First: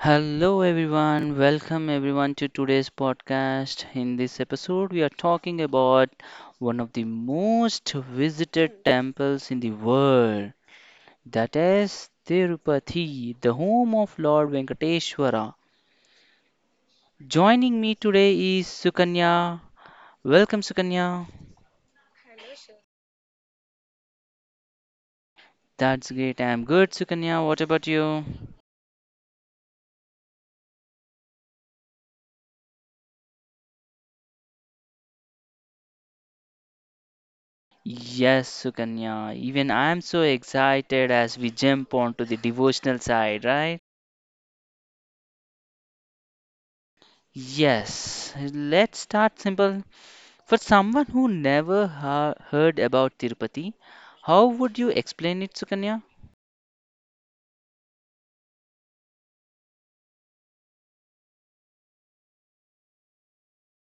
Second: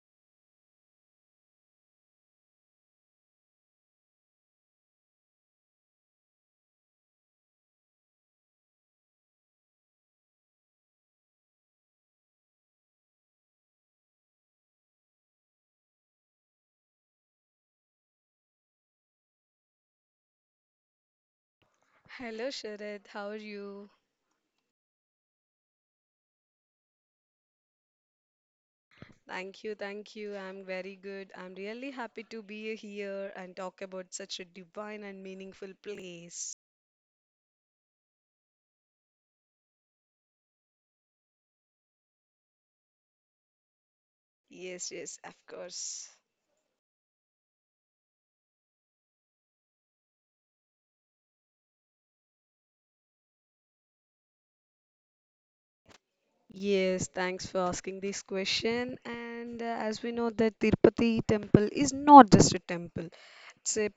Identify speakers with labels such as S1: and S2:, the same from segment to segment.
S1: Hello everyone, welcome everyone to today's podcast. In this episode, we are talking about one of the most visited temples in the world, that is Tirupati, the home of Lord Venkateshwara. Joining me today is Sukanya. Welcome, Sukanya.
S2: Hello, Sharad. How are you?
S1: That's great. I'm good, Sukanya. What about you?
S2: Thank you, thank you. I'm very good. I'm really happy to be here and talk about such a divine and meaningful place.
S1: Yes, Sukanya. Even I'm so excited as we jump onto the devotional side, right?
S2: Yes, yes, of course.
S1: Yes, let's start simple. For someone who never heard about Tirupati, how would you explain it, Sukanya?
S2: Yes, thanks for asking this question. And as we know that Tirupati temple is not just a temple. It's a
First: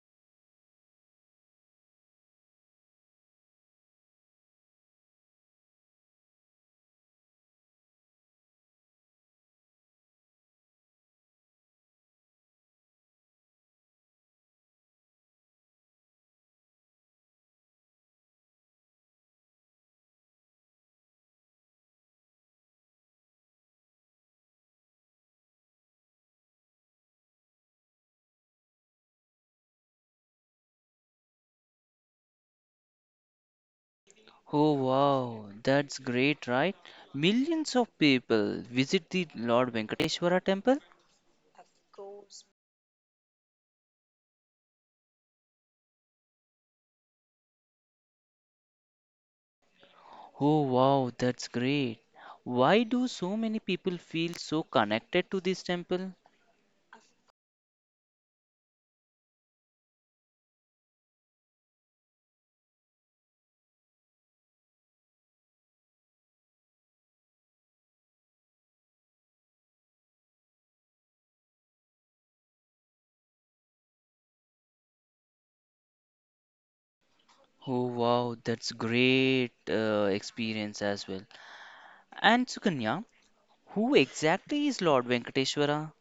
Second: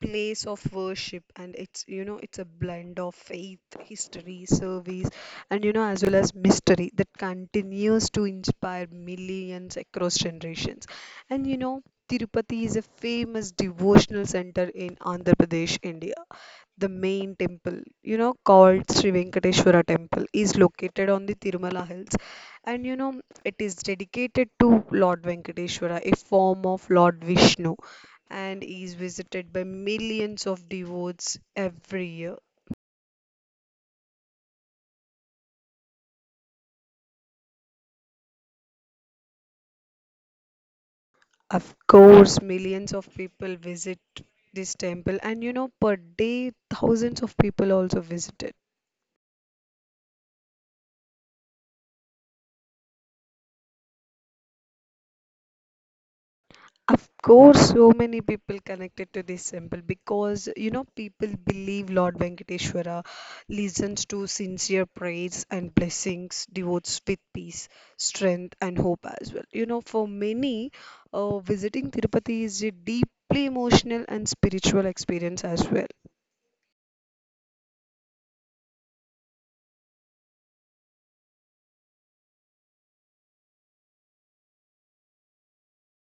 S2: place of worship, and it's you know it's a blend of faith, history, service, and as well as mystery that continues to inspire millions across generations. And Tirupati is a famous devotional center in Andhra Pradesh, India. The main temple, called Sri Venkateswara Temple, is located on the Tirumala Hills, and it is dedicated to Lord Venkateswara, a form of Lord Vishnu, and is visited by millions of devotees every year.
S1: Oh wow, that's great, right? Millions of people visit the Lord Venkateshwara temple.
S2: Of course, millions of people visit this temple, and per day, thousands of people also visit it.
S1: Oh wow, that's great. Why do so many people feel so connected to this temple?
S2: Of course, so many people connected to this symbol, because people believe Lord Venkateshwara listens to sincere prayers and blessings, devotes with peace, strength, and hope as well. For many, visiting Tirupati is a deeply emotional and spiritual experience as well.
S1: Oh wow, that's great experience as well. And Sukanya, who exactly is Lord Venkateshwara?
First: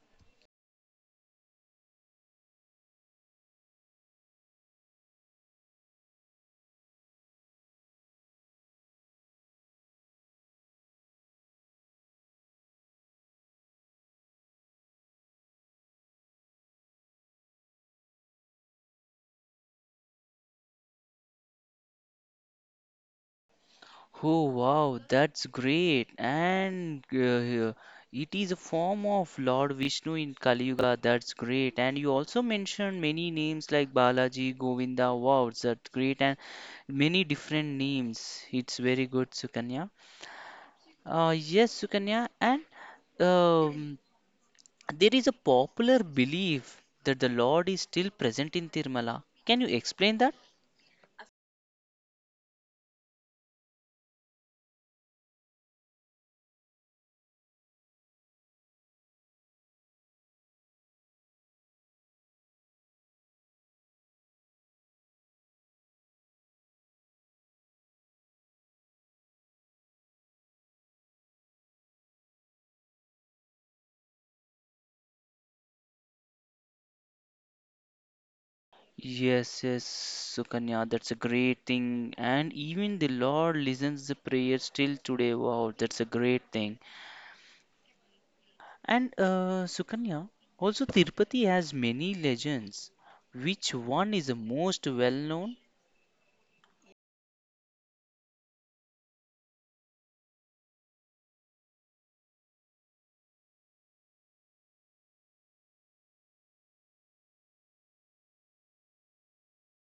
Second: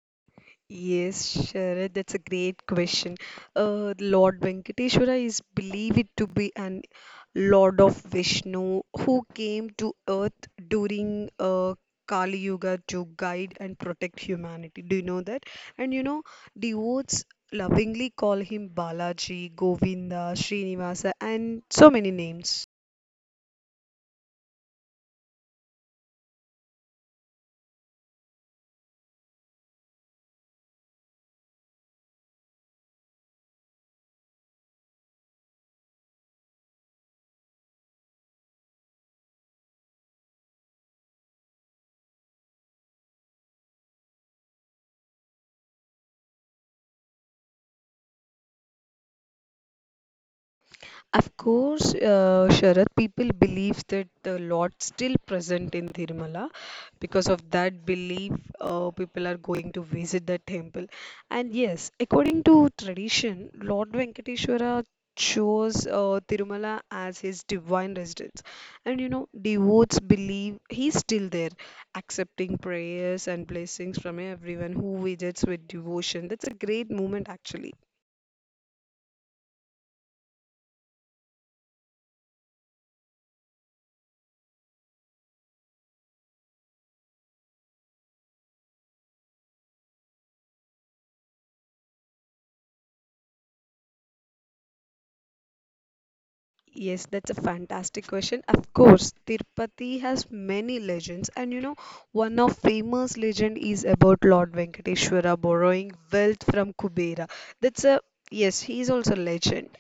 S2: Yes, Sharad, that's a great question. Lord Venkateshwara is believed to be an Lord of Vishnu who came to earth during Kali Yuga to guide and protect humanity. Do you know that? And devotees lovingly call him Balaji, Govinda, Srinivasa, and so many names.
S1: Oh wow, that's great. And It is a form of Lord Vishnu in Kali Yuga. That's great. And you also mentioned many names like Balaji, Govinda. Wow, that's great. And many different names. It's very good, Sukanya. Yes, Sukanya. And um, there is a popular belief that the Lord is still present in Tirumala. Can you explain that?
S2: Of course, Sharad, people believe that the Lord still present in Thirumala. Because of that belief, people are going to visit the temple. And yes, according to tradition, Lord Venkateshwara chose Thirumala as his divine residence. And devotees believe he's still there, accepting prayers and blessings from everyone who visits with devotion. That's a great moment, actually.
S1: Yes, yes, Sukanya, that's a great thing. And even the Lord listens the prayer still today. Wow, that's a great thing. And Sukanya, also Tirupati has many legends. Which one is the most well known?
S2: Yes, that's a fantastic question. Of course, Tirupati has many legends, and one of famous legend is about Lord Venkateshwara borrowing wealth from Kubera. That's a yes, he is also a legend.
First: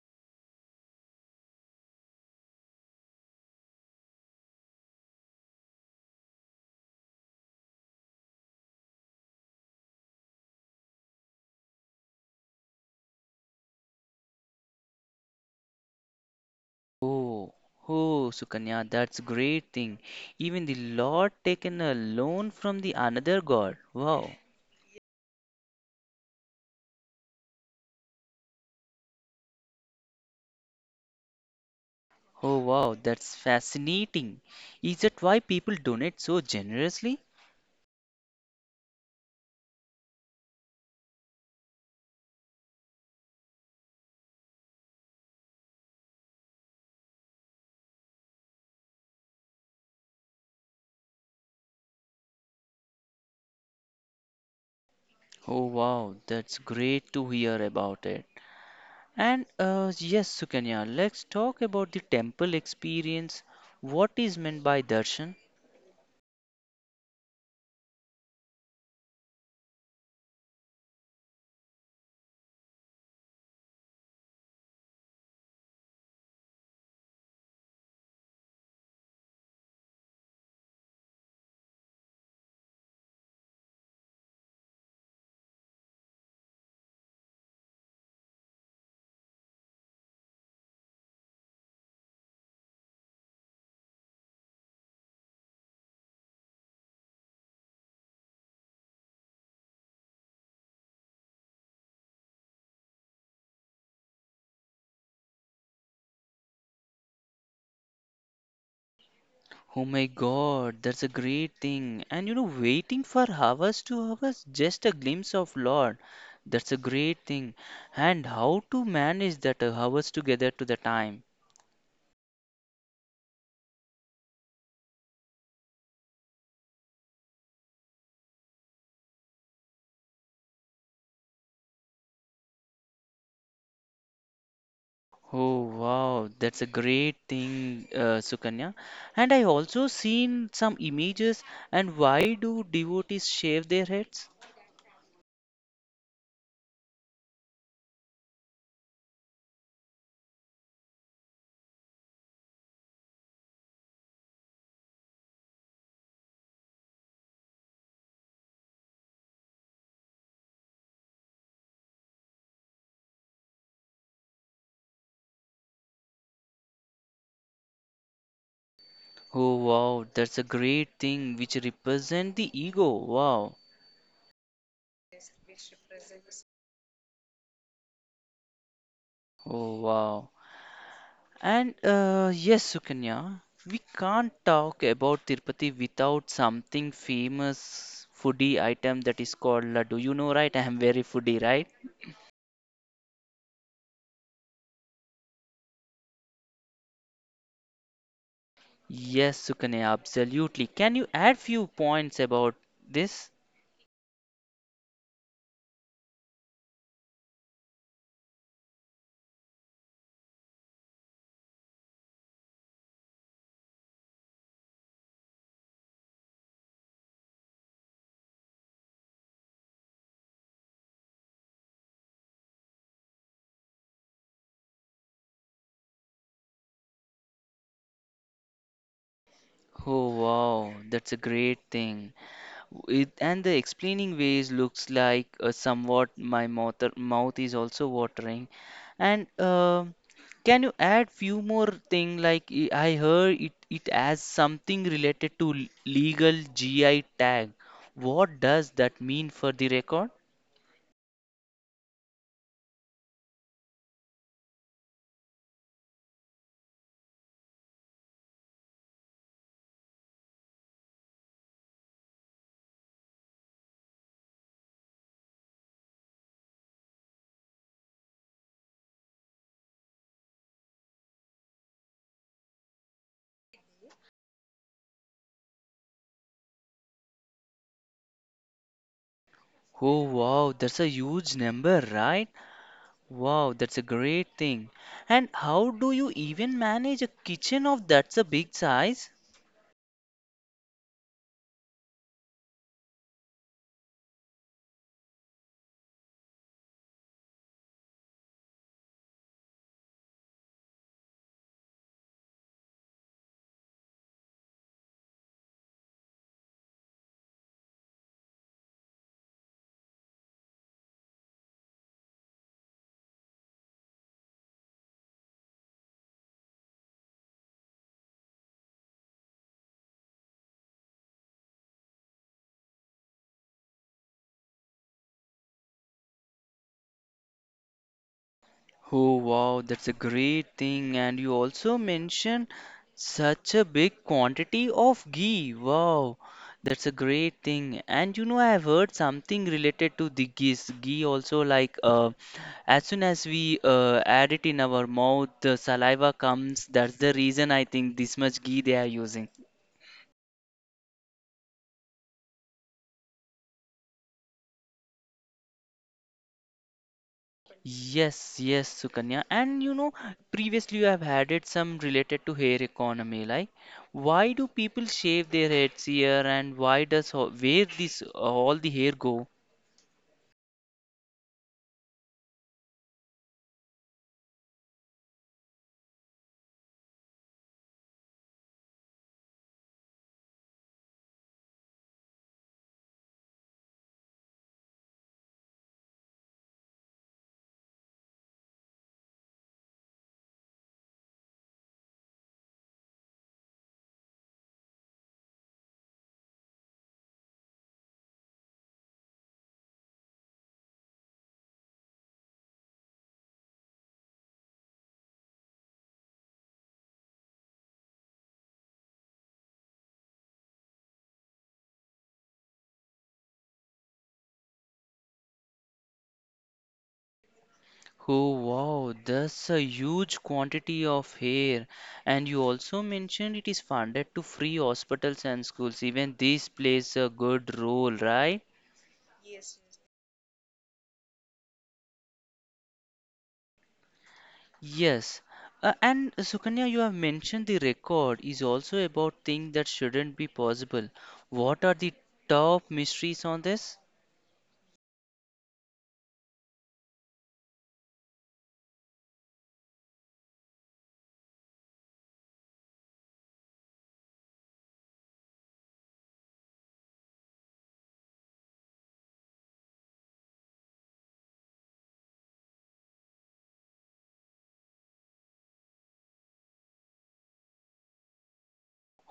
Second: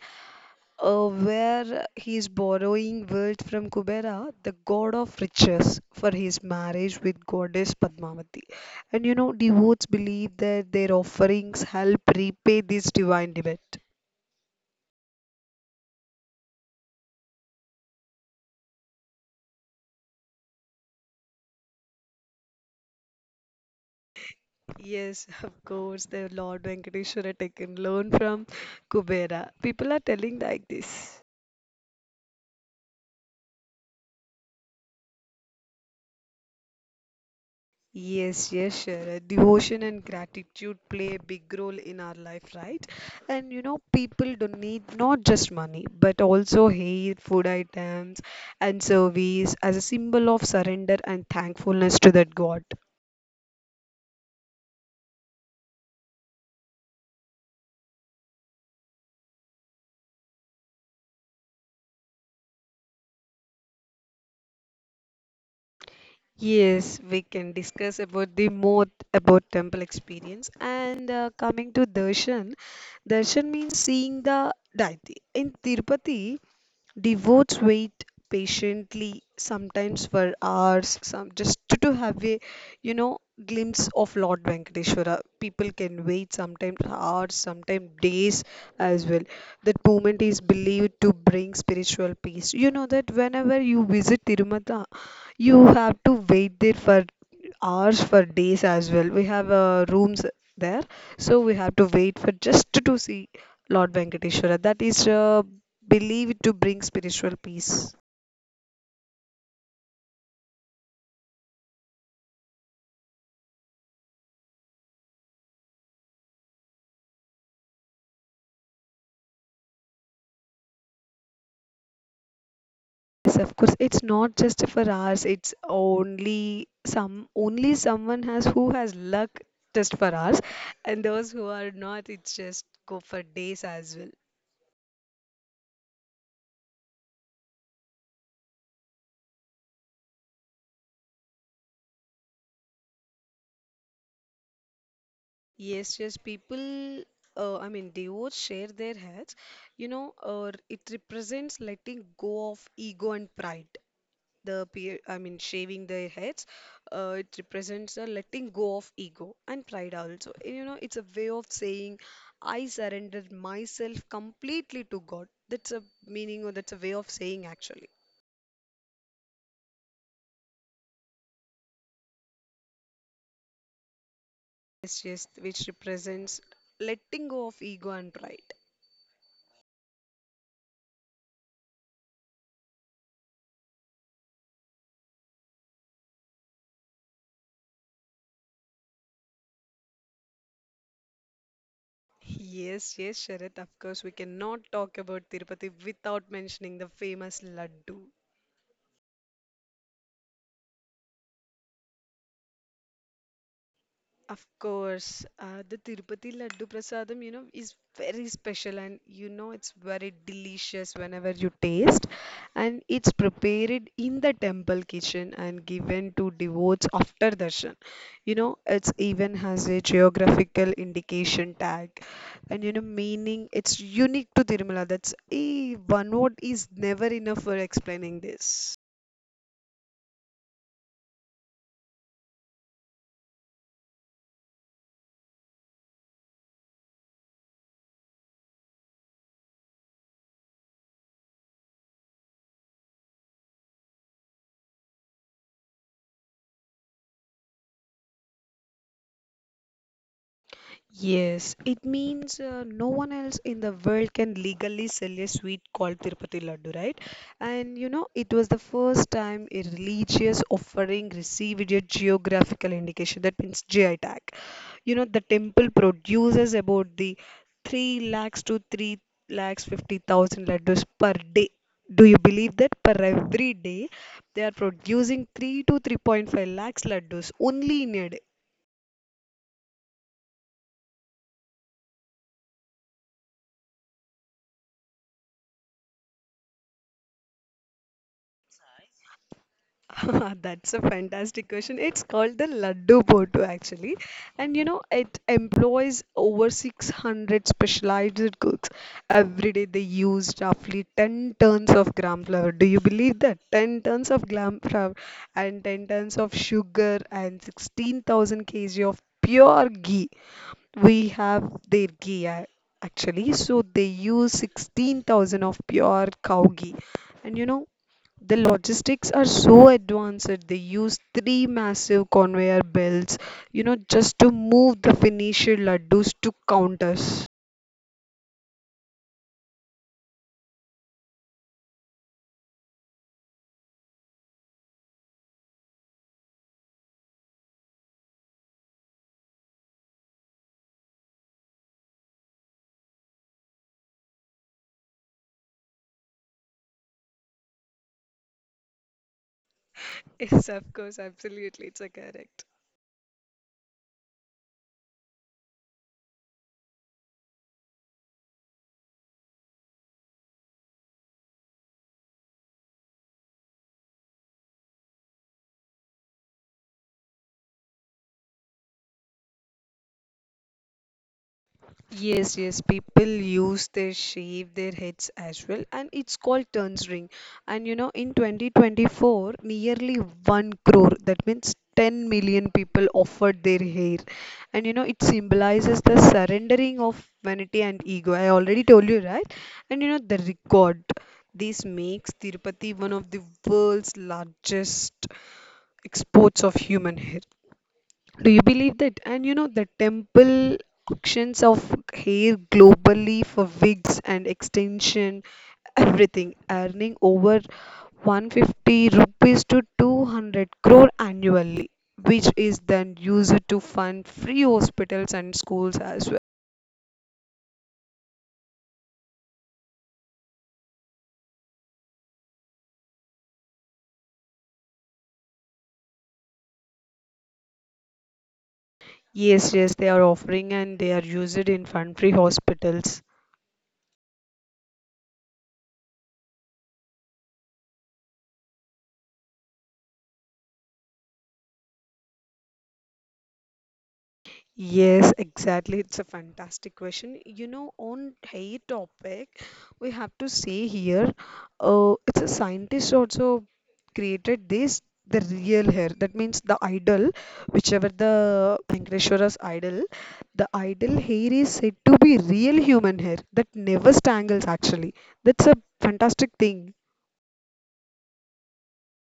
S2: Where he is borrowing wealth from Kubera, the god of riches, for his marriage with goddess Padmavati. And devotees believe that their offerings help repay this divine debt.
S1: Oh, oh, Sukanya, that's great thing. Even the Lord taken a loan from the another god. Wow.
S2: Yes, of course, the Lord Venkateshwara taken loan from Kubera. People are telling like this.
S1: Oh, wow, that's fascinating. Is that why people donate so generously?
S2: Yes, yes, sure. Devotion and gratitude play a big role in our life, right? And people don't need not just money, but also hair, food items, and service as a symbol of surrender and thankfulness to that God.
S1: Oh wow, that's great to hear about it. And Yes, Sukanya, let's talk about the temple experience. What is meant by darshan?
S2: Yes, we can discuss about the more about temple experience, and coming to darshan. Darshan means seeing the deity. In Tirupati, devotes wait patiently, sometimes for hours, some just to have a you know glimpse of Lord Venkateshwara. People can wait sometimes hours, sometimes days as well. That moment is believed to bring spiritual peace. You know that whenever you visit Tirumata, you have to wait there for hours, for days as well. We have rooms there, so we have to wait, for just to see Lord Venkateshwara, that is believed to bring spiritual peace.
S1: Oh my God, that's a great thing. And you know, waiting for hours to hours, just a glimpse of Lord. That's a great thing. And how to manage that hours together to the time.
S2: Yes, of course. It's not just for us. It's only someone has who has luck just for us, and those who are not, it's just go for days as well.
S1: Oh wow, that's a great thing, Sukanya. And I also seen some images. And why do devotees shave their heads?
S2: Yes, yes, I mean, devotees share their hats, or it represents letting go of ego and pride. I mean, shaving their heads, it represents a letting go of ego and pride also. It's a way of saying, I surrendered myself completely to God. That's a meaning, or that's a way of saying, actually.
S1: Oh wow, that's a great thing which represent the ego. Wow.
S2: Yes, yes, which represents letting go of ego and pride.
S1: Oh wow. And Yes, Sukanya, we can't talk about Tirupati without something famous foodie item that is called laddu. You know, right? I am very foodie, right?
S2: Yes, yes, Sharat, of course, we cannot talk about Tirupati without mentioning the famous laddu.
S1: Yes, Sukanya, absolutely. Can you add few points about this?
S2: Of course, the Tirupati Laddu Prasadam, is very special, and it's very delicious whenever you taste. And it's prepared in the temple kitchen and given to devotees after darshan. It's even has a geographical indication tag, and meaning it's unique to Tirumala. That's a one word is never enough for explaining this.
S1: Oh wow, that's a great thing. It, and the explaining ways looks like somewhat my mouth is also watering. And can you add few more thing like I heard it has something related to legal GI tag. What does that mean for the record?
S2: Yes, it means no one else in the world can legally sell a sweet called Tirupati Laddu, right? And it was the first time a religious offering received a geographical indication, that means GI tag. The temple produces about the 3 lakhs to 3 lakhs 50,000 laddus per day. Do you believe that per every day they are producing 3 to 3.5 lakhs laddus only in a day?
S1: Oh wow, that's a huge number, right? Wow, that's a great thing. And how do you even manage a kitchen of that's a big size?
S2: That's a fantastic question. It's called the Laddu Bhottu, actually, and it employs over 600 specialized cooks. Every day they use roughly 10 tons of gram flour. Do you believe that? 10 tons of gram flour, and 10 tons of sugar, and 16,000 kg of pure ghee. We have their ghee, actually, so they use 16,000 of pure cow ghee. And the logistics are so advanced. They use three massive conveyor belts, just to move the finished laddus to counters.
S1: Oh wow, that's a great thing. And you also mentioned such a big quantity of ghee. Wow, that's a great thing. And you know, I've heard something related to the ghee. Ghee also like as soon as we add it in our mouth, the saliva comes. That's the reason I think this much ghee they are using.
S2: Yes, of course, absolutely, it's a correct.
S1: Yes, yes, Sukanya. And you know, previously you have added some related to hair economy. Like, why do people shave their heads here, and why does where this all the hair go?
S2: Yes, yes, people use their shave their heads as well, and it's called turns ring. And in 2024, nearly 1 crore, that means 10 million people offered their hair. And it symbolizes the surrendering of vanity and ego. I already told you, right? And the record. This makes Tirupati one of the world's largest exports of human hair. Do you believe that? And the temple auctions of hair globally for wigs and extension, everything, earning over 150 rupees to 200 crore annually, which is then used to fund free hospitals and schools as well.
S1: Oh wow, that's a huge quantity of hair. And you also mentioned it is funded to free hospitals and schools. Even this plays a good role, right?
S2: Yes, yes, they are offering and they are used in fund free hospitals.
S1: Yes. And Sukanya, you have mentioned the record is also about things that shouldn't be possible. What are the top mysteries on this?
S2: Yes, exactly. It's a fantastic question. On hay topic, we have to say here, it's a scientist also created this the real hair. That means the idol, whichever the Venkateshwara's idol, the idol hair is said to be real human hair that never strangles, actually. That's a fantastic thing.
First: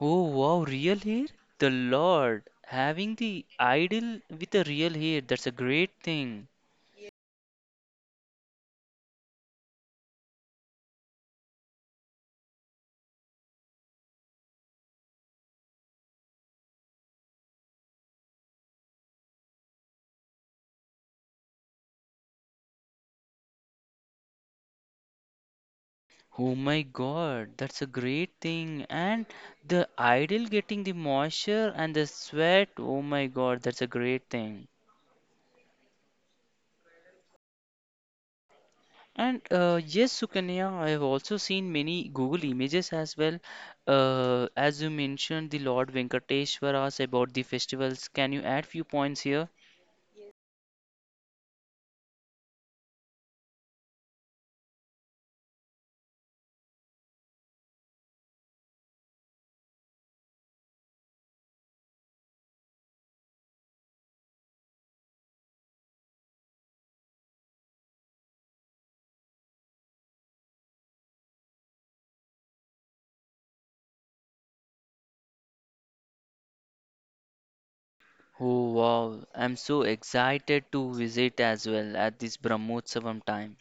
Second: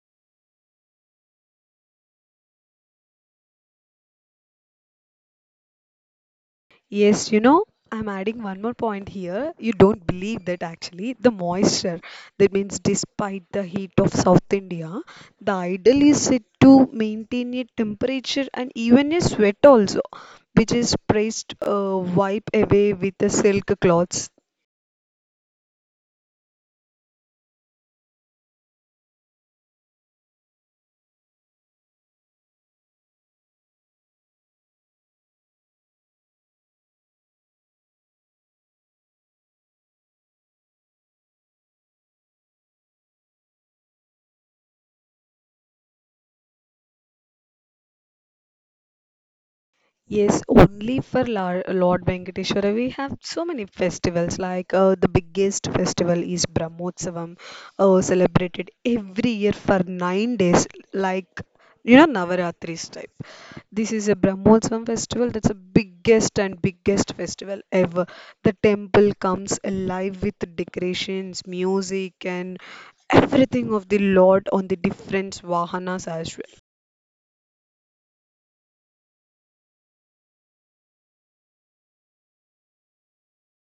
S1: Oh, wow, real hair? The Lord. Having the idol with a real hair, that's a great thing.
S2: Yes, I'm adding one more point here. You don't believe that actually the moisture, that means despite the heat of South India, the ideal is said to maintain a temperature and even a sweat also, which is pressed, wipe away with the silk cloths.
S1: Oh my God, that's a great thing. And the idol getting the moisture and the sweat, oh my God, that's a great thing. And Yes, Sukanya, I have also seen many Google images as well. As you mentioned, the Lord Venkateshwar about the festivals. Can you add few points here?
S2: Yes, only for Lord Venkateshwara. We have so many festivals. Like the biggest festival is Brahmotsavam, celebrated every year for 9 days, like Navaratri's type. This is a Brahmotsavam festival. That's the biggest and biggest festival ever. The temple comes alive with decorations, music, and everything of the Lord on the different vahanas as well.
S1: Oh wow, I'm so excited to visit as well at this Brahmotsavam time.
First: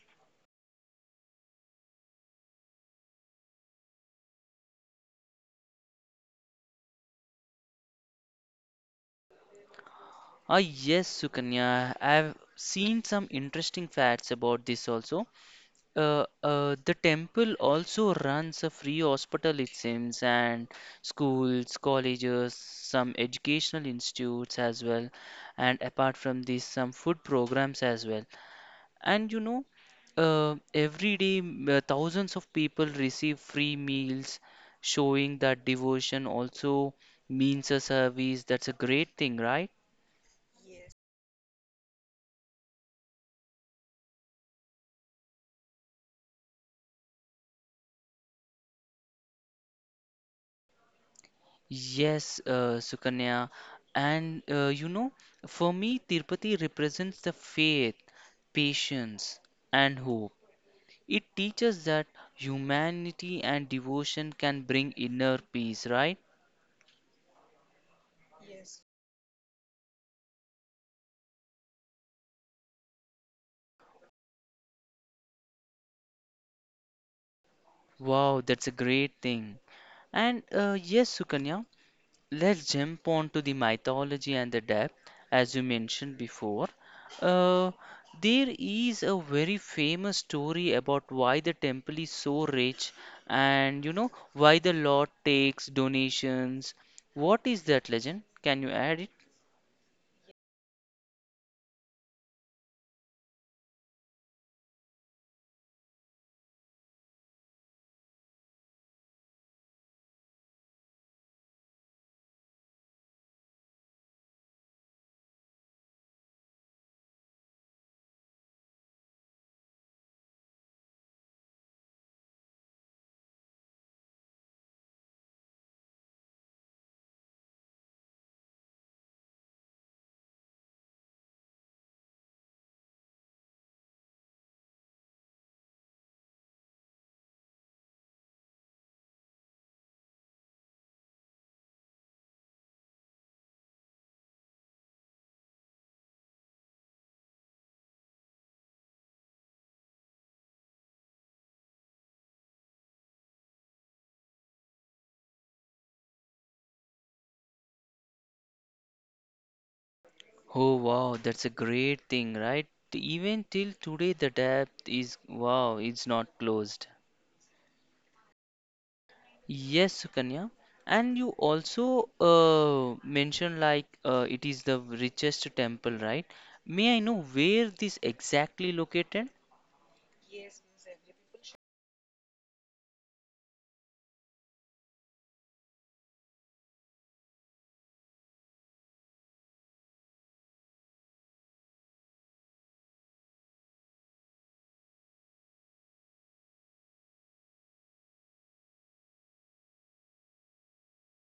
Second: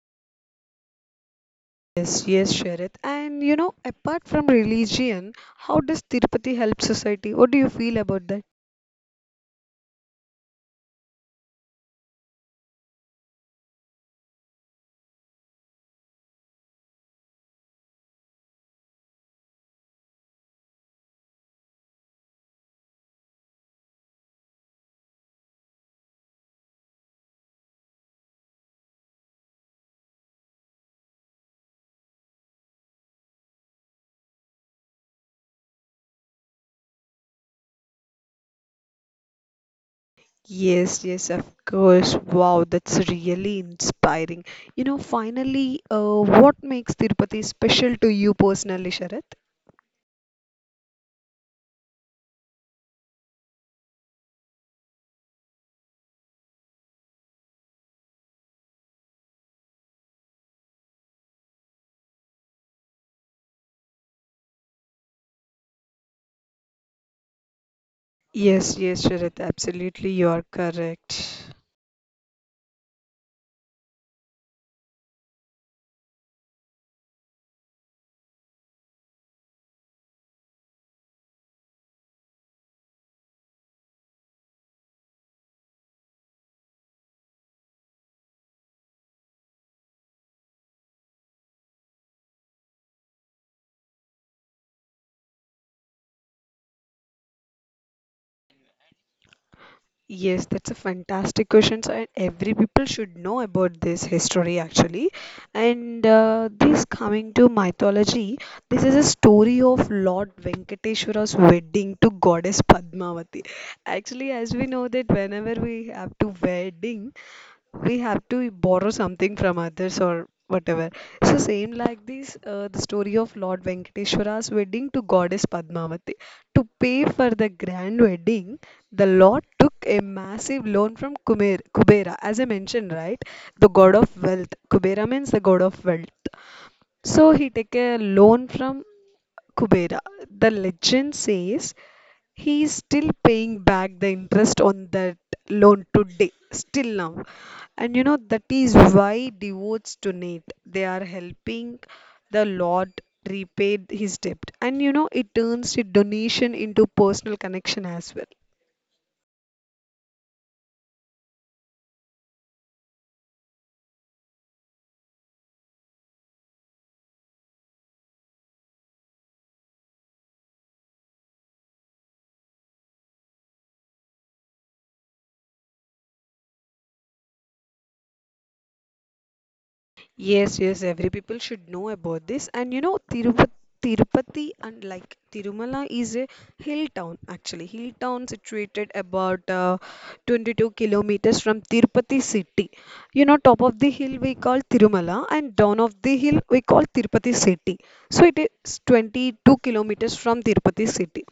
S2: Yes, yes, Sharad. And apart from religion, how does Tirupati help society? What do you feel about that?
S1: Ah yes, Sukanya, I've seen some interesting facts about this also. The temple also runs a free hospital, it seems, and schools, colleges, some educational institutes as well, and apart from this, some food programs as well. And you know, every day, thousands of people receive free meals, showing that devotion also means a service. That's a great thing, right?
S2: Yes, yes, of course. Wow, that's really inspiring. Finally, what makes Tirupati special to you personally, Sharad?
S1: Yes, Sukanya. And You know, for me, Tirupati represents the faith, patience, and hope. It teaches that humanity and devotion can bring inner peace, right?
S2: Yes, yes, Sharad. Absolutely, you are correct.
S1: Wow, that's a great thing. And Yes, Sukanya. Let's jump on to the mythology and the depth, as you mentioned before. Uh, there is a very famous story about why the temple is so rich and you know why the Lord takes donations. What is that legend? Can you add it?
S2: Yes, that's a fantastic question, sir, and every people should know about this history, actually. And this coming to mythology, this is a story of Lord Venkateshwara's wedding to goddess Padmavati. Actually, as we know that whenever we have to wedding, we have to borrow something from others or whatever. So same like this, the story of Lord Venkateshwara's wedding to goddess Padmavati. To pay for the grand wedding, the Lord took a massive loan from Kumer, Kubera, as I mentioned, right? The god of wealth. Kubera means the god of wealth. So he take a loan from Kubera. The legend says he is still paying back the interest on that loan today, still now. And that is why devotes donate. They are helping the Lord repay his debt. And it turns the donation into personal connection as well.
S1: Oh wow, that's a great thing, right? Even till today, the depth is wow, it's not closed. Yes, Sukanya. And you also mentioned like it is the richest temple, right? May I know where this exactly located?
S2: Yes, yes, every people should know about this. And Tirupati, and like Tirumala is a hill town, actually. Hill town situated about 22 kilometers from Tirupati city. You know, top of the hill we call Tirumala, and down of the hill we call Tirupati city. So it is 22 kilometers from Tirupati city,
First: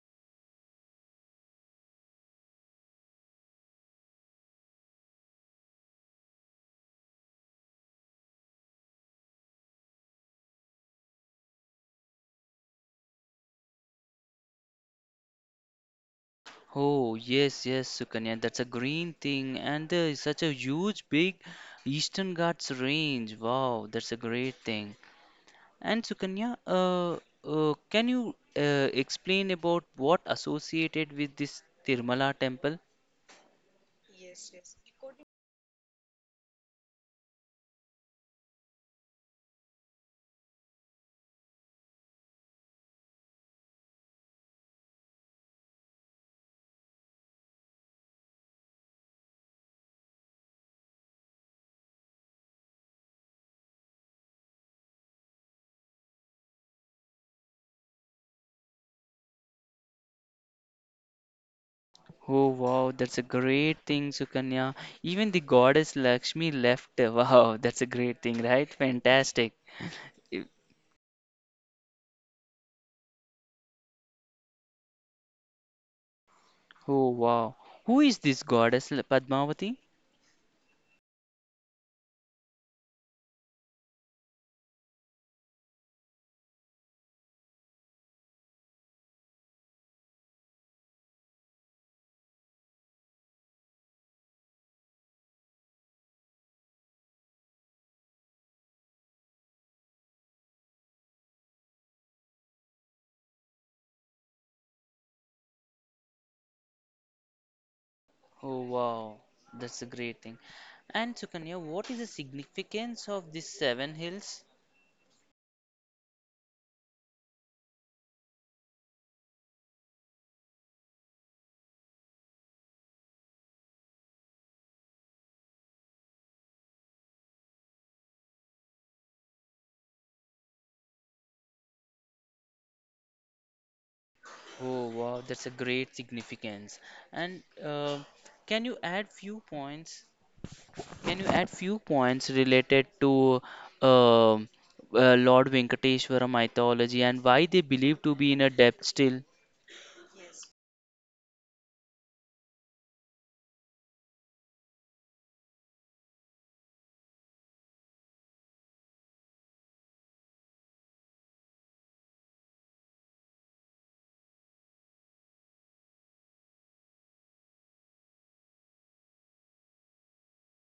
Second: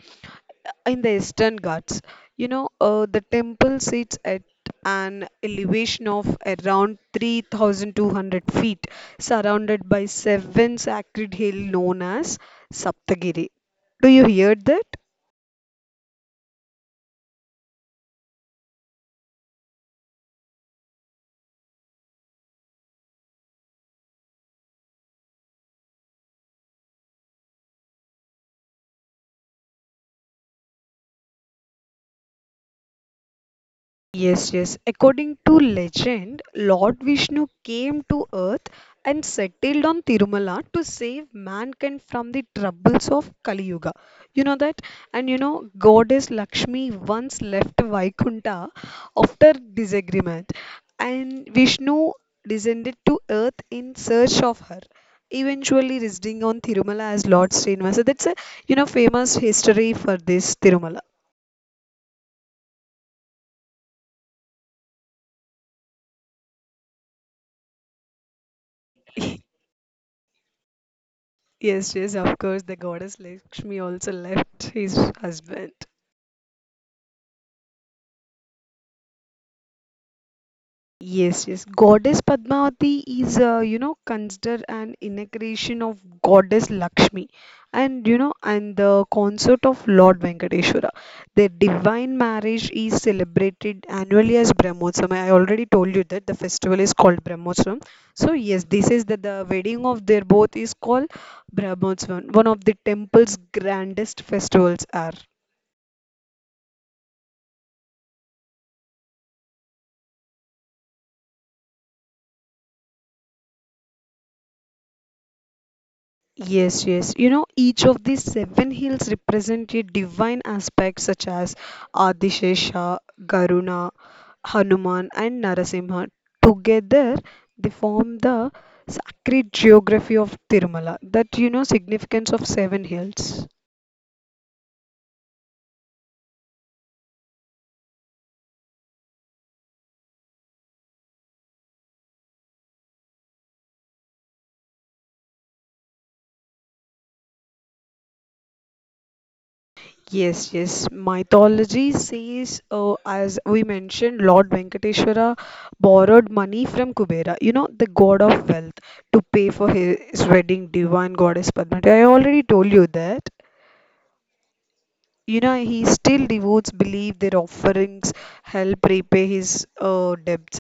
S2: in the Eastern Ghats. The temple sits at an elevation of around 3,200 feet, surrounded by seven sacred hills known as Saptagiri. Do you hear that?
S1: Oh, yes, yes, Sukanya. That's a green thing, and there is such a huge, big Eastern Ghats range. Wow, that's a great thing. And Sukanya, can you explain about what associated with this Tirumala temple?
S2: Yes, yes. According to legend, Lord Vishnu came to earth and settled on Tirumala to save mankind from the troubles of Kali Yuga. You know that? And goddess Lakshmi once left Vaikunta after disagreement, and Vishnu descended to earth in search of her, eventually residing on Tirumala as Lord Srinivasa. That's a famous history for this Tirumala.
S1: Oh wow, that's a great thing, Sukanya. Even the goddess Lakshmi left. Wow, that's a great thing, right? Fantastic. I-
S2: Yes, yes, of course, the goddess Lakshmi also left his husband.
S1: Oh wow. Who is this goddess, Padmavati?
S2: Yes, yes. Goddess Padmavati is, considered an incarnation of Goddess Lakshmi, and the consort of Lord Venkateshwara. Their divine marriage is celebrated annually as Brahmotsavam. I already told you that the festival is called Brahmotsavam. So yes, this is that the wedding of their both is called Brahmotsavam, one of the temple's grandest festivals are.
S1: Oh wow, that's a great thing. And Sukanya, what is the significance of these seven hills?
S2: Yes, yes. You know, each of these seven hills represent a divine aspect such as Adishesha, Garuna, Hanuman, and Narasimha. Together, they form the sacred geography of Tirumala. That, you know, significance of seven hills.
S1: Oh wow, that's a great significance. And uh, can you add few points? Can you add few points related to uh, uh, Lord Venkateshwara mythology and why they believe to be in a depth still?
S2: Yes, yes. Mythology says, as we mentioned, Lord Venkateshwara borrowed money from Kubera, you know, the god of wealth, to pay for his wedding, divine goddess Padmati. I already told you that. You know, he still devotes believe their offerings help repay his debts.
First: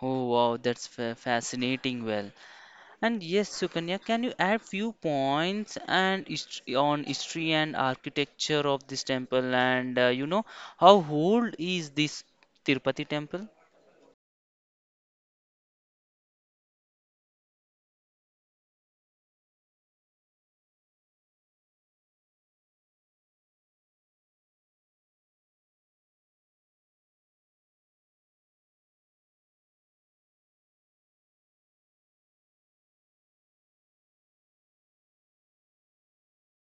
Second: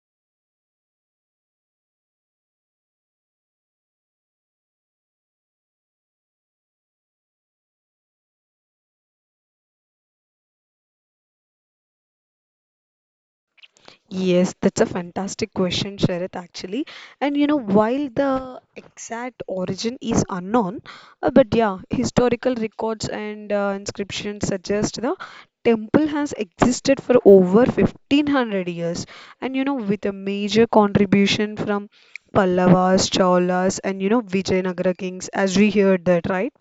S1: Oh wow, that's fascinating. Well, and yes, Sukanya, can you add few points and on history and architecture of this temple and you know how old is this Tirupati temple?
S2: Yes, that's a fantastic question, Sharad, actually. And you know, while the exact origin is unknown, but yeah, historical records and inscriptions suggest the temple has existed for over 1,500 years. And you know, with a major contribution from Pallavas, Cholas, and you know, Vijayanagara kings, as we heard that, right?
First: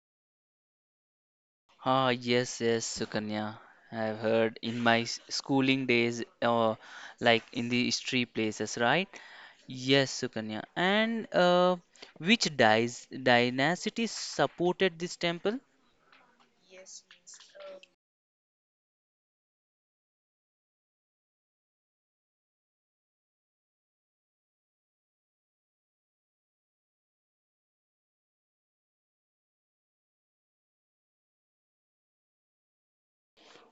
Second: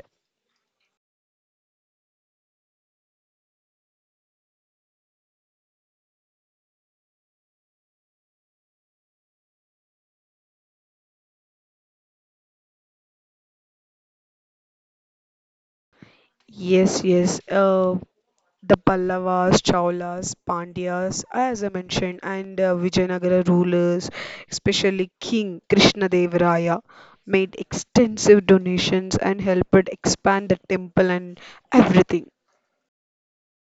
S1: Ah, yes, yes, Sukanya. I've heard in my schooling days, like in the history places, right? Yes, Sukanya. And Which dies dynasty supported this temple?
S2: Yes, yes. The Pallavas, Cholas, Pandyas, as I mentioned, and Vijayanagara rulers, especially King Krishnadevaraya, made extensive donations and helped expand the temple and everything.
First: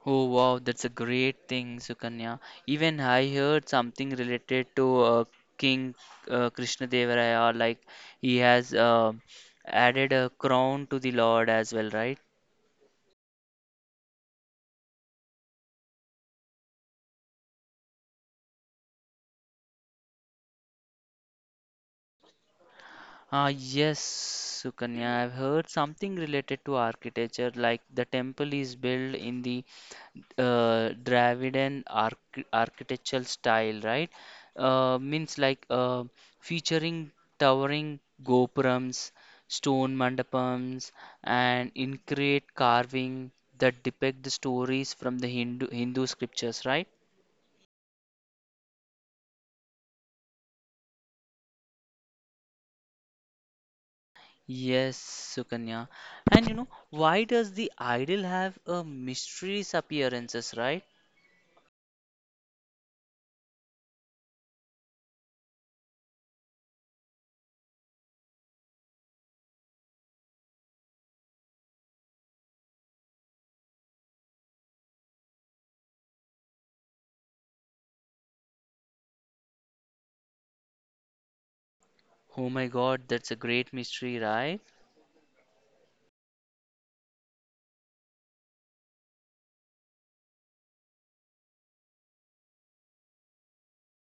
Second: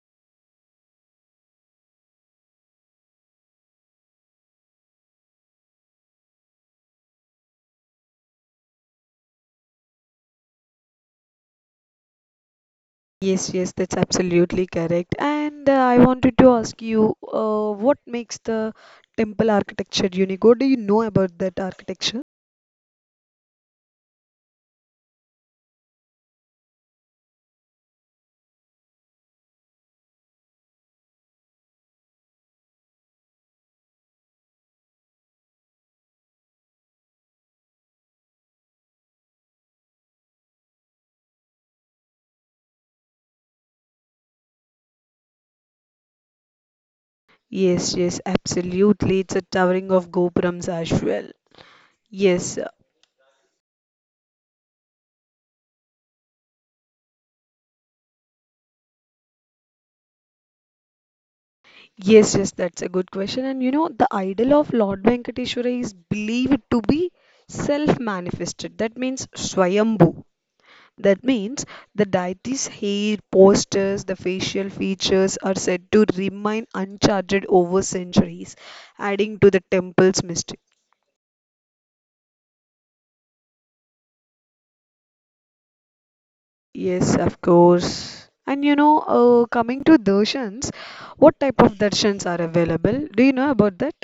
S1: Oh, wow, that's a great thing, Sukanya. Even I heard something related to King Krishnadevaraya, like he has added a crown to the Lord as well, right?
S2: Yes, yes, that's absolutely correct. And I wanted to ask you, what makes the temple architecture unique? What do you know about that architecture?
S1: Ah, yes, Sukanya. I've heard something related to architecture, like the temple is built in the Dravidian architectural style, right? Means like featuring towering gopurams, stone mandapams, and intricate carving that depict the stories from the Hindu scriptures, right?
S2: Yes, yes, absolutely. It's a towering of gopurams as well. Yes,
S1: Yes, Sukanya. And you know, why does the idol have a mysterious appearances, right?
S2: yes, yes, that's a good question. And you know, the idol of Lord Venkateshwara is believed to be self manifested. That means Swayambhu. That means the deity's hair, postures, the facial features are said to remain uncharted over centuries, adding to the temple's mystery.
S1: Oh my God, that's a great mystery, right?
S2: Yes, of course. And you know, coming to darshans, what type of darshans are available? Do you know about that?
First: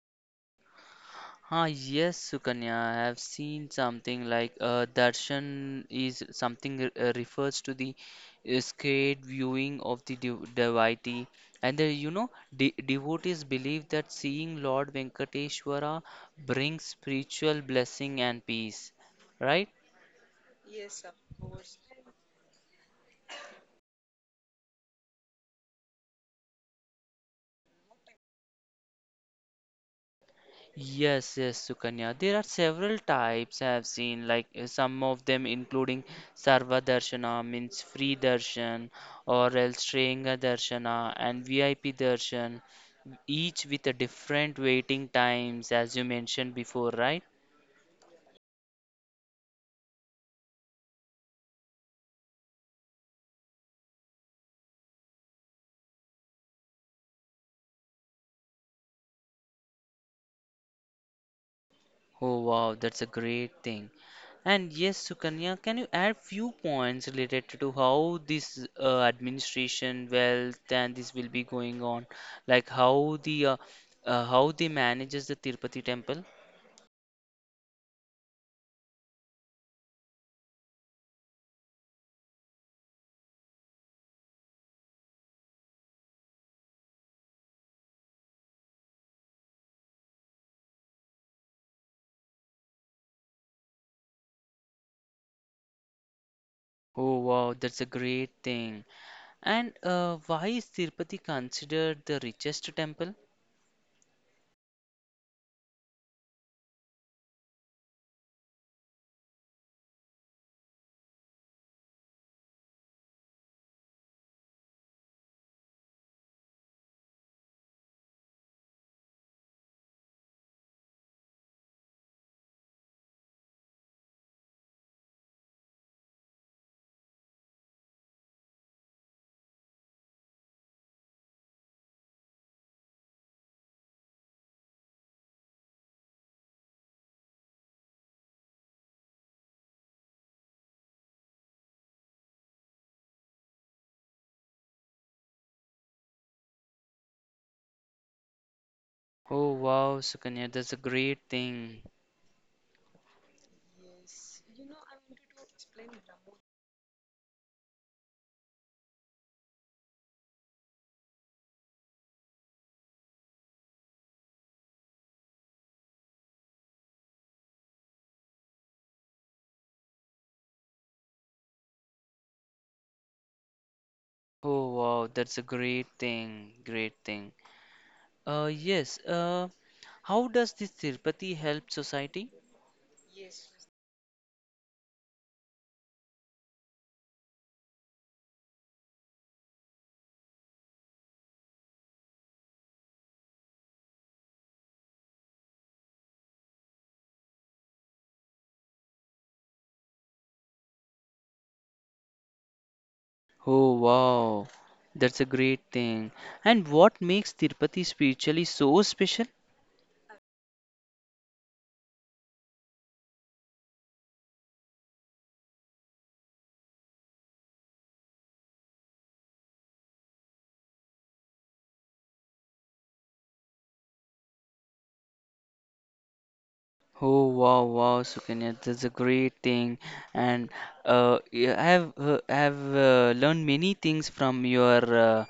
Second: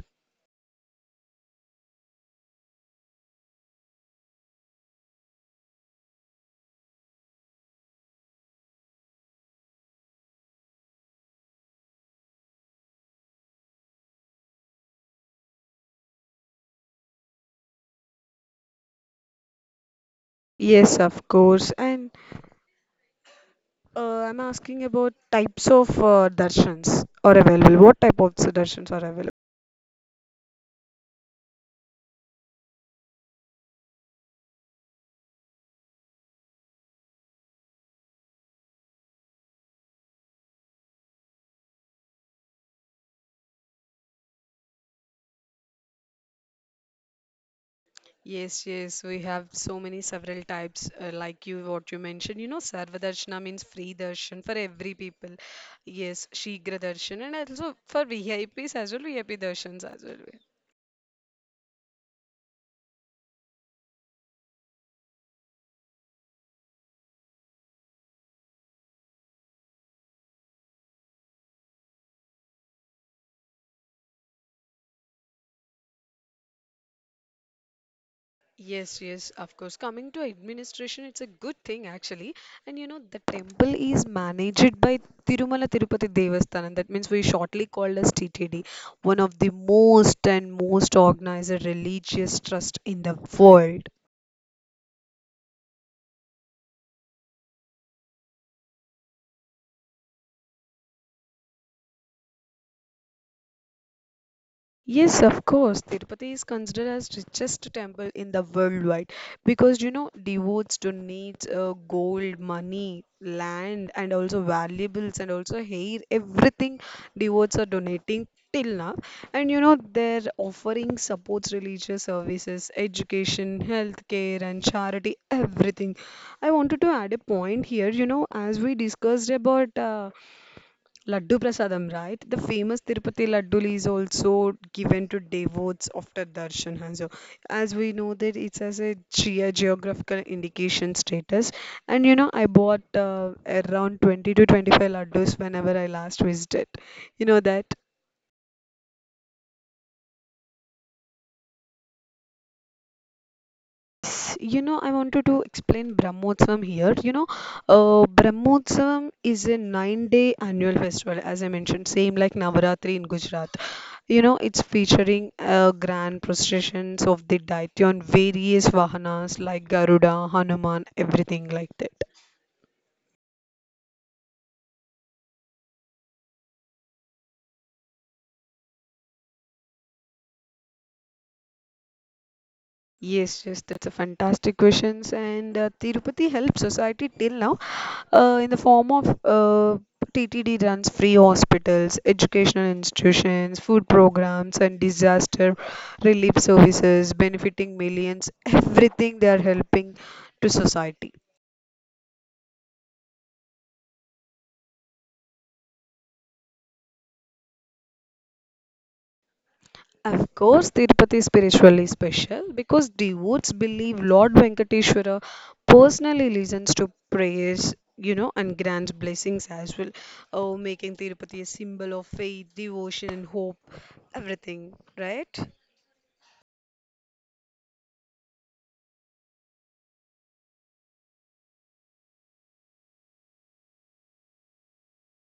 S1: Ah, yes, Sukanya, I have seen something like darshan is something refers to the scared viewing of the devotee, and the, you know de devotees believe that seeing Lord Venkateshwara brings spiritual blessing and peace, right?
S2: Yes, of course. And I'm asking about types of darshans are available. What type of darshans are available?
S1: Yes, yes, Sukanya. There are several types I have seen, like some of them including Sarva Darshana, means free darshan, or else Shreyanga Darshana and VIP darshan, each with a different waiting times, as you mentioned before, right?
S2: Yes, yes, we have so many several types, like you what you mentioned. You know, Sarva Darshana means free darshan for every people. Yes, Shigra Darshan and also for VIPs as well, VIP darshans as well.
S1: Oh wow, that's a great thing. And yes, Sukanya, can you add few points related to how this administration wealth and this will be going on, like how the how they manages the Tirupati temple?
S2: Yes, yes, of course. Coming to administration, it's a good thing actually. And you know, the temple is managed by Tirumala Tirupati Devasthanam. That means we shortly called as TTD, one of the most and most organized religious trust in the world.
S1: Oh wow, that's a great thing. And Why is Tirupati considered the richest temple?
S2: Yes, of course. Tirupati is considered as richest temple in the worldwide because you know devotes donate gold, money, land, and also valuables and also hair. Everything devotes are donating till now, and you know their offering supports religious services, education, healthcare, and charity. Everything. I wanted to add a point here. You know, as we discussed about. Laddu Prasadam, right? The famous Tirupati Ladduli is also given to devotees after darshan. And so, as we know that it's as a geographical indication status. And you know, I bought around 20 to 25 laddus whenever I last visited. You know that?
S1: Oh wow, Sukanya, that's a great thing.
S2: You know, I wanted to explain Brahmotsavam here. You know, Brahmotsavam is a nine-day annual festival, as I mentioned, same like Navaratri in Gujarat. You know, it's featuring grand processions of the deity on various vahanas like Garuda, Hanuman, everything like that.
S1: Oh wow, that's a great thing, great thing. Uh, yes, uh, how does this Tirupati help society?
S2: Yes, yes, that's a fantastic questions, and Tirupati helps society till now, in the form of TTD runs free hospitals, educational institutions, food programs, and disaster relief services, benefiting millions. Everything they are helping to society.
S1: Oh wow, that's a great thing. And what makes Tirupati spiritually so special?
S2: Of course, Tirupati is spiritually special because devotees believe Lord Venkateshwara personally listens to prayers, you know, and grants blessings as well. Oh, making Tirupati a symbol of faith, devotion, and hope. Everything, right?
S1: Oh wow, wow, Sukanya, that's a great thing. And yeah, I have learned many things from your uh,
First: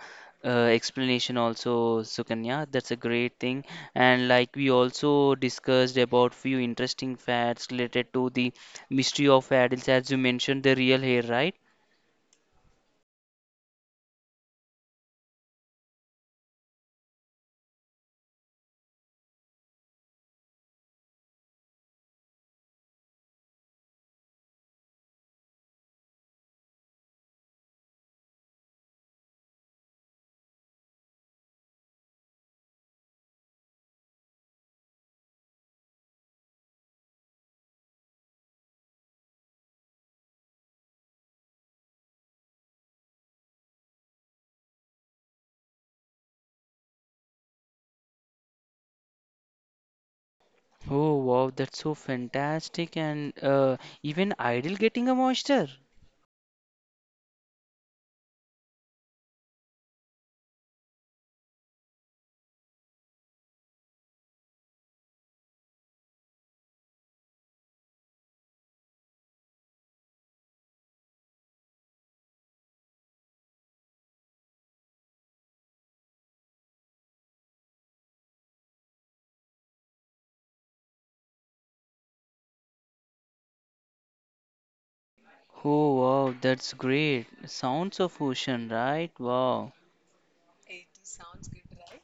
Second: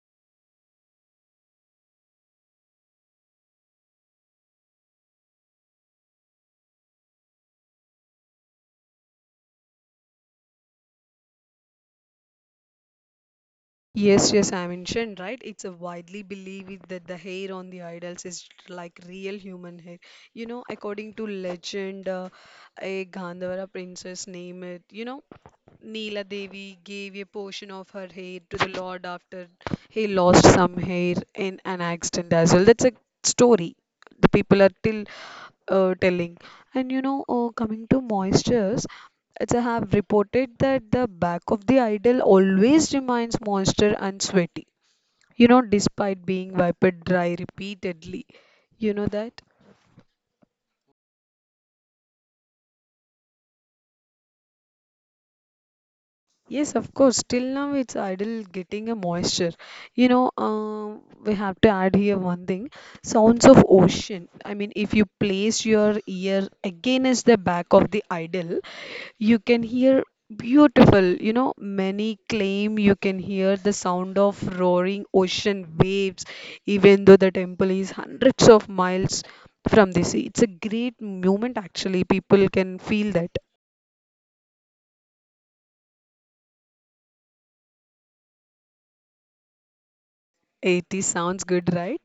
S1: uh, explanation also, Sukanya. That's a great thing. And like we also discussed about few interesting facts related to the mystery of idols, as you mentioned, the real hair, right?
S2: Yes, yes, I mentioned, right? It's a widely believed that the hair on the idols is like real human hair. You know, according to legend, a Gandhara princess named, it, you know, Neela Devi gave a portion of her hair to the Lord after he lost some hair in an accident as well. That's a story. The people are till telling. And you know, coming to moistures, it's I have reported that the back of the idol always remains moisture and sweaty, you know, despite being wiped dry repeatedly. You know that?
S1: Oh wow, that's so fantastic and even idle getting a monster.
S2: Yes, of course. Till now, it's idle getting a moisture. You know, we have to add here one thing. Sounds of ocean. I mean, if you place your ear against the back of the idol, you can hear beautiful, you know, many claim you can hear the sound of roaring ocean waves, even though the temple is hundreds of miles from the sea. It's a great moment, actually. People can feel that.
S1: Oh wow, that's great. Sounds of ocean, right? Wow.
S2: Sounds good, right?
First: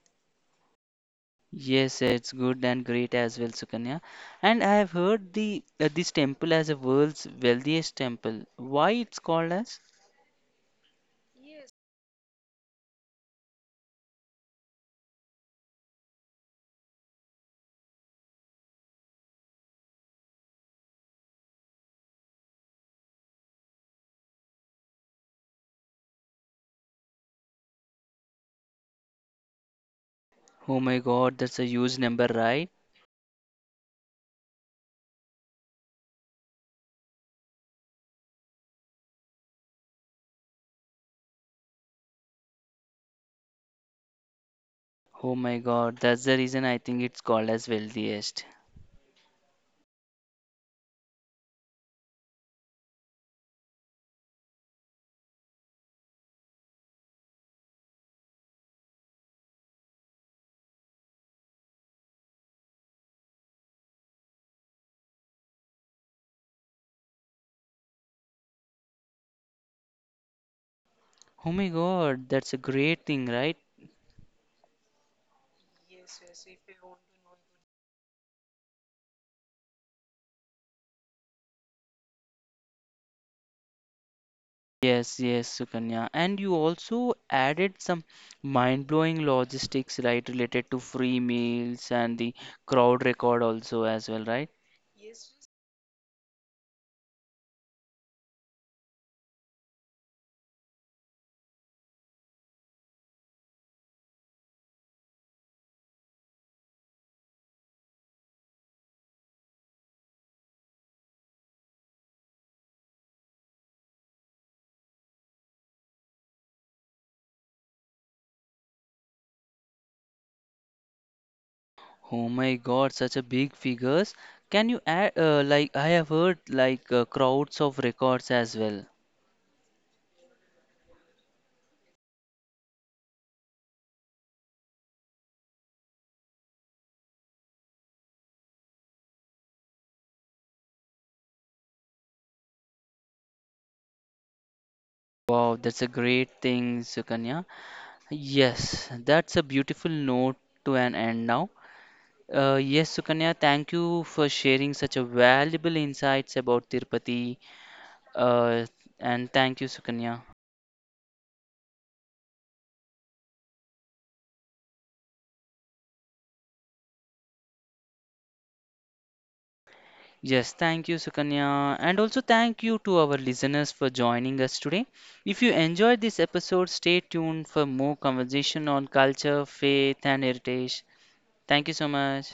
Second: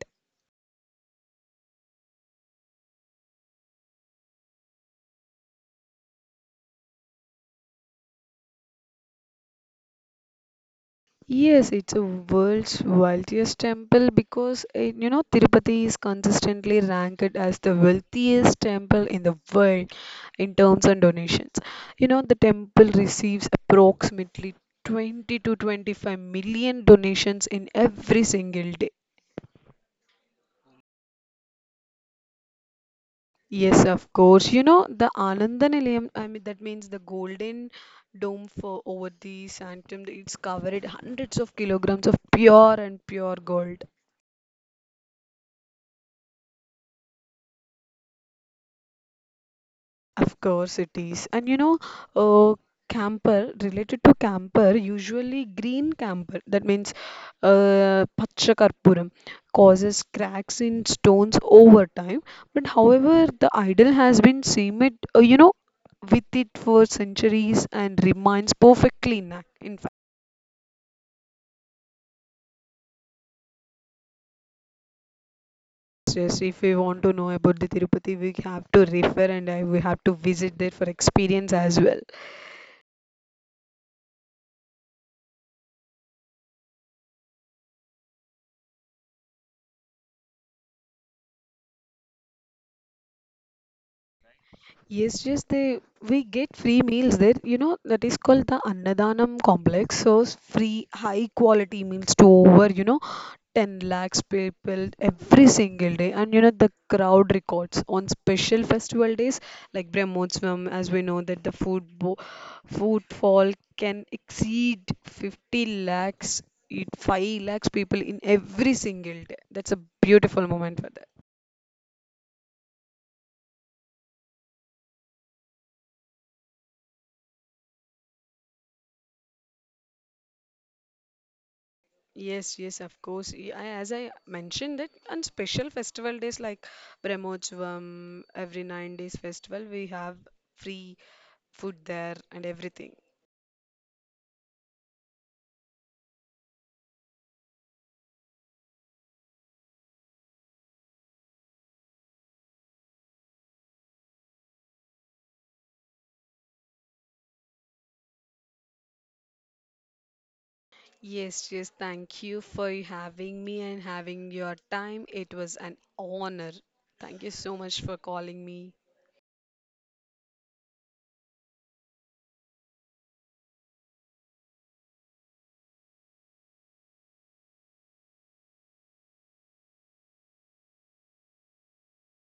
S1: Yes, it's good and great as well, Sukanya. And I have heard the this temple as a world's wealthiest temple. Why it's called as?
S2: Yes, it's a world's wealthiest temple because you know Tirupati is consistently ranked as the wealthiest temple in the world in terms of donations. You know the temple receives approximately 20 to 25 million donations in every single day.
S1: Oh my God, that's a huge number, right?
S2: Yes, of course. You know the Ananda Nilayam, I mean that means the golden dome for over the sanctum. It's covered hundreds of kilograms of pure gold.
S1: Oh my God, that's the reason I think it's called as wealthiest.
S2: Of course it is. And you know, uh, camper, related to camper, usually green camper, that means Pachakarpuram, causes cracks in stones over time. But however, the idol has been cemented, you know, with it for centuries and remains perfectly intact. In fact,
S1: Oh my God, that's a great thing, right?
S2: yes, if we want to know about the Tirupati, we have to refer and I, we have to visit there for experience as well.
S1: Yes, yes, Sukanya. And you also added some mind-blowing logistics, right, related to free meals and the crowd record also as well, right?
S2: Yes, yes, they we get free meals there. You know, that is called the Annadanam complex. So free high quality meals to over, you know, 10 lakhs people every single day. And you know, the crowd records on special festival days like Brahmotsavam, as we know that the food bo footfall can exceed 50 lakhs, it- 5 lakhs people in every single day. That's a beautiful moment for that.
S1: Oh my God, such a big figures. Can you add, like, I have heard like crowds of records as well.
S2: Yes, yes, of course. As I mentioned it, on special festival days like Brahmotsavam, every 9 days festival, we have free food there and everything.
S1: Wow, that's a great thing, Sukanya. Yes, that's a beautiful note to an end now. Yes, Sukanya, thank you for sharing such a valuable insights about Tirupati. Uh, and thank you, Sukanya.
S2: Yes, yes, thank you for having me and having your time. It was an honor. Thank you so much for calling me.
S1: Yes, thank you, Sukanya. And also thank you to our listeners for joining us today. If you enjoyed this episode, stay tuned for more conversation on culture, faith, and heritage. Thank you so much.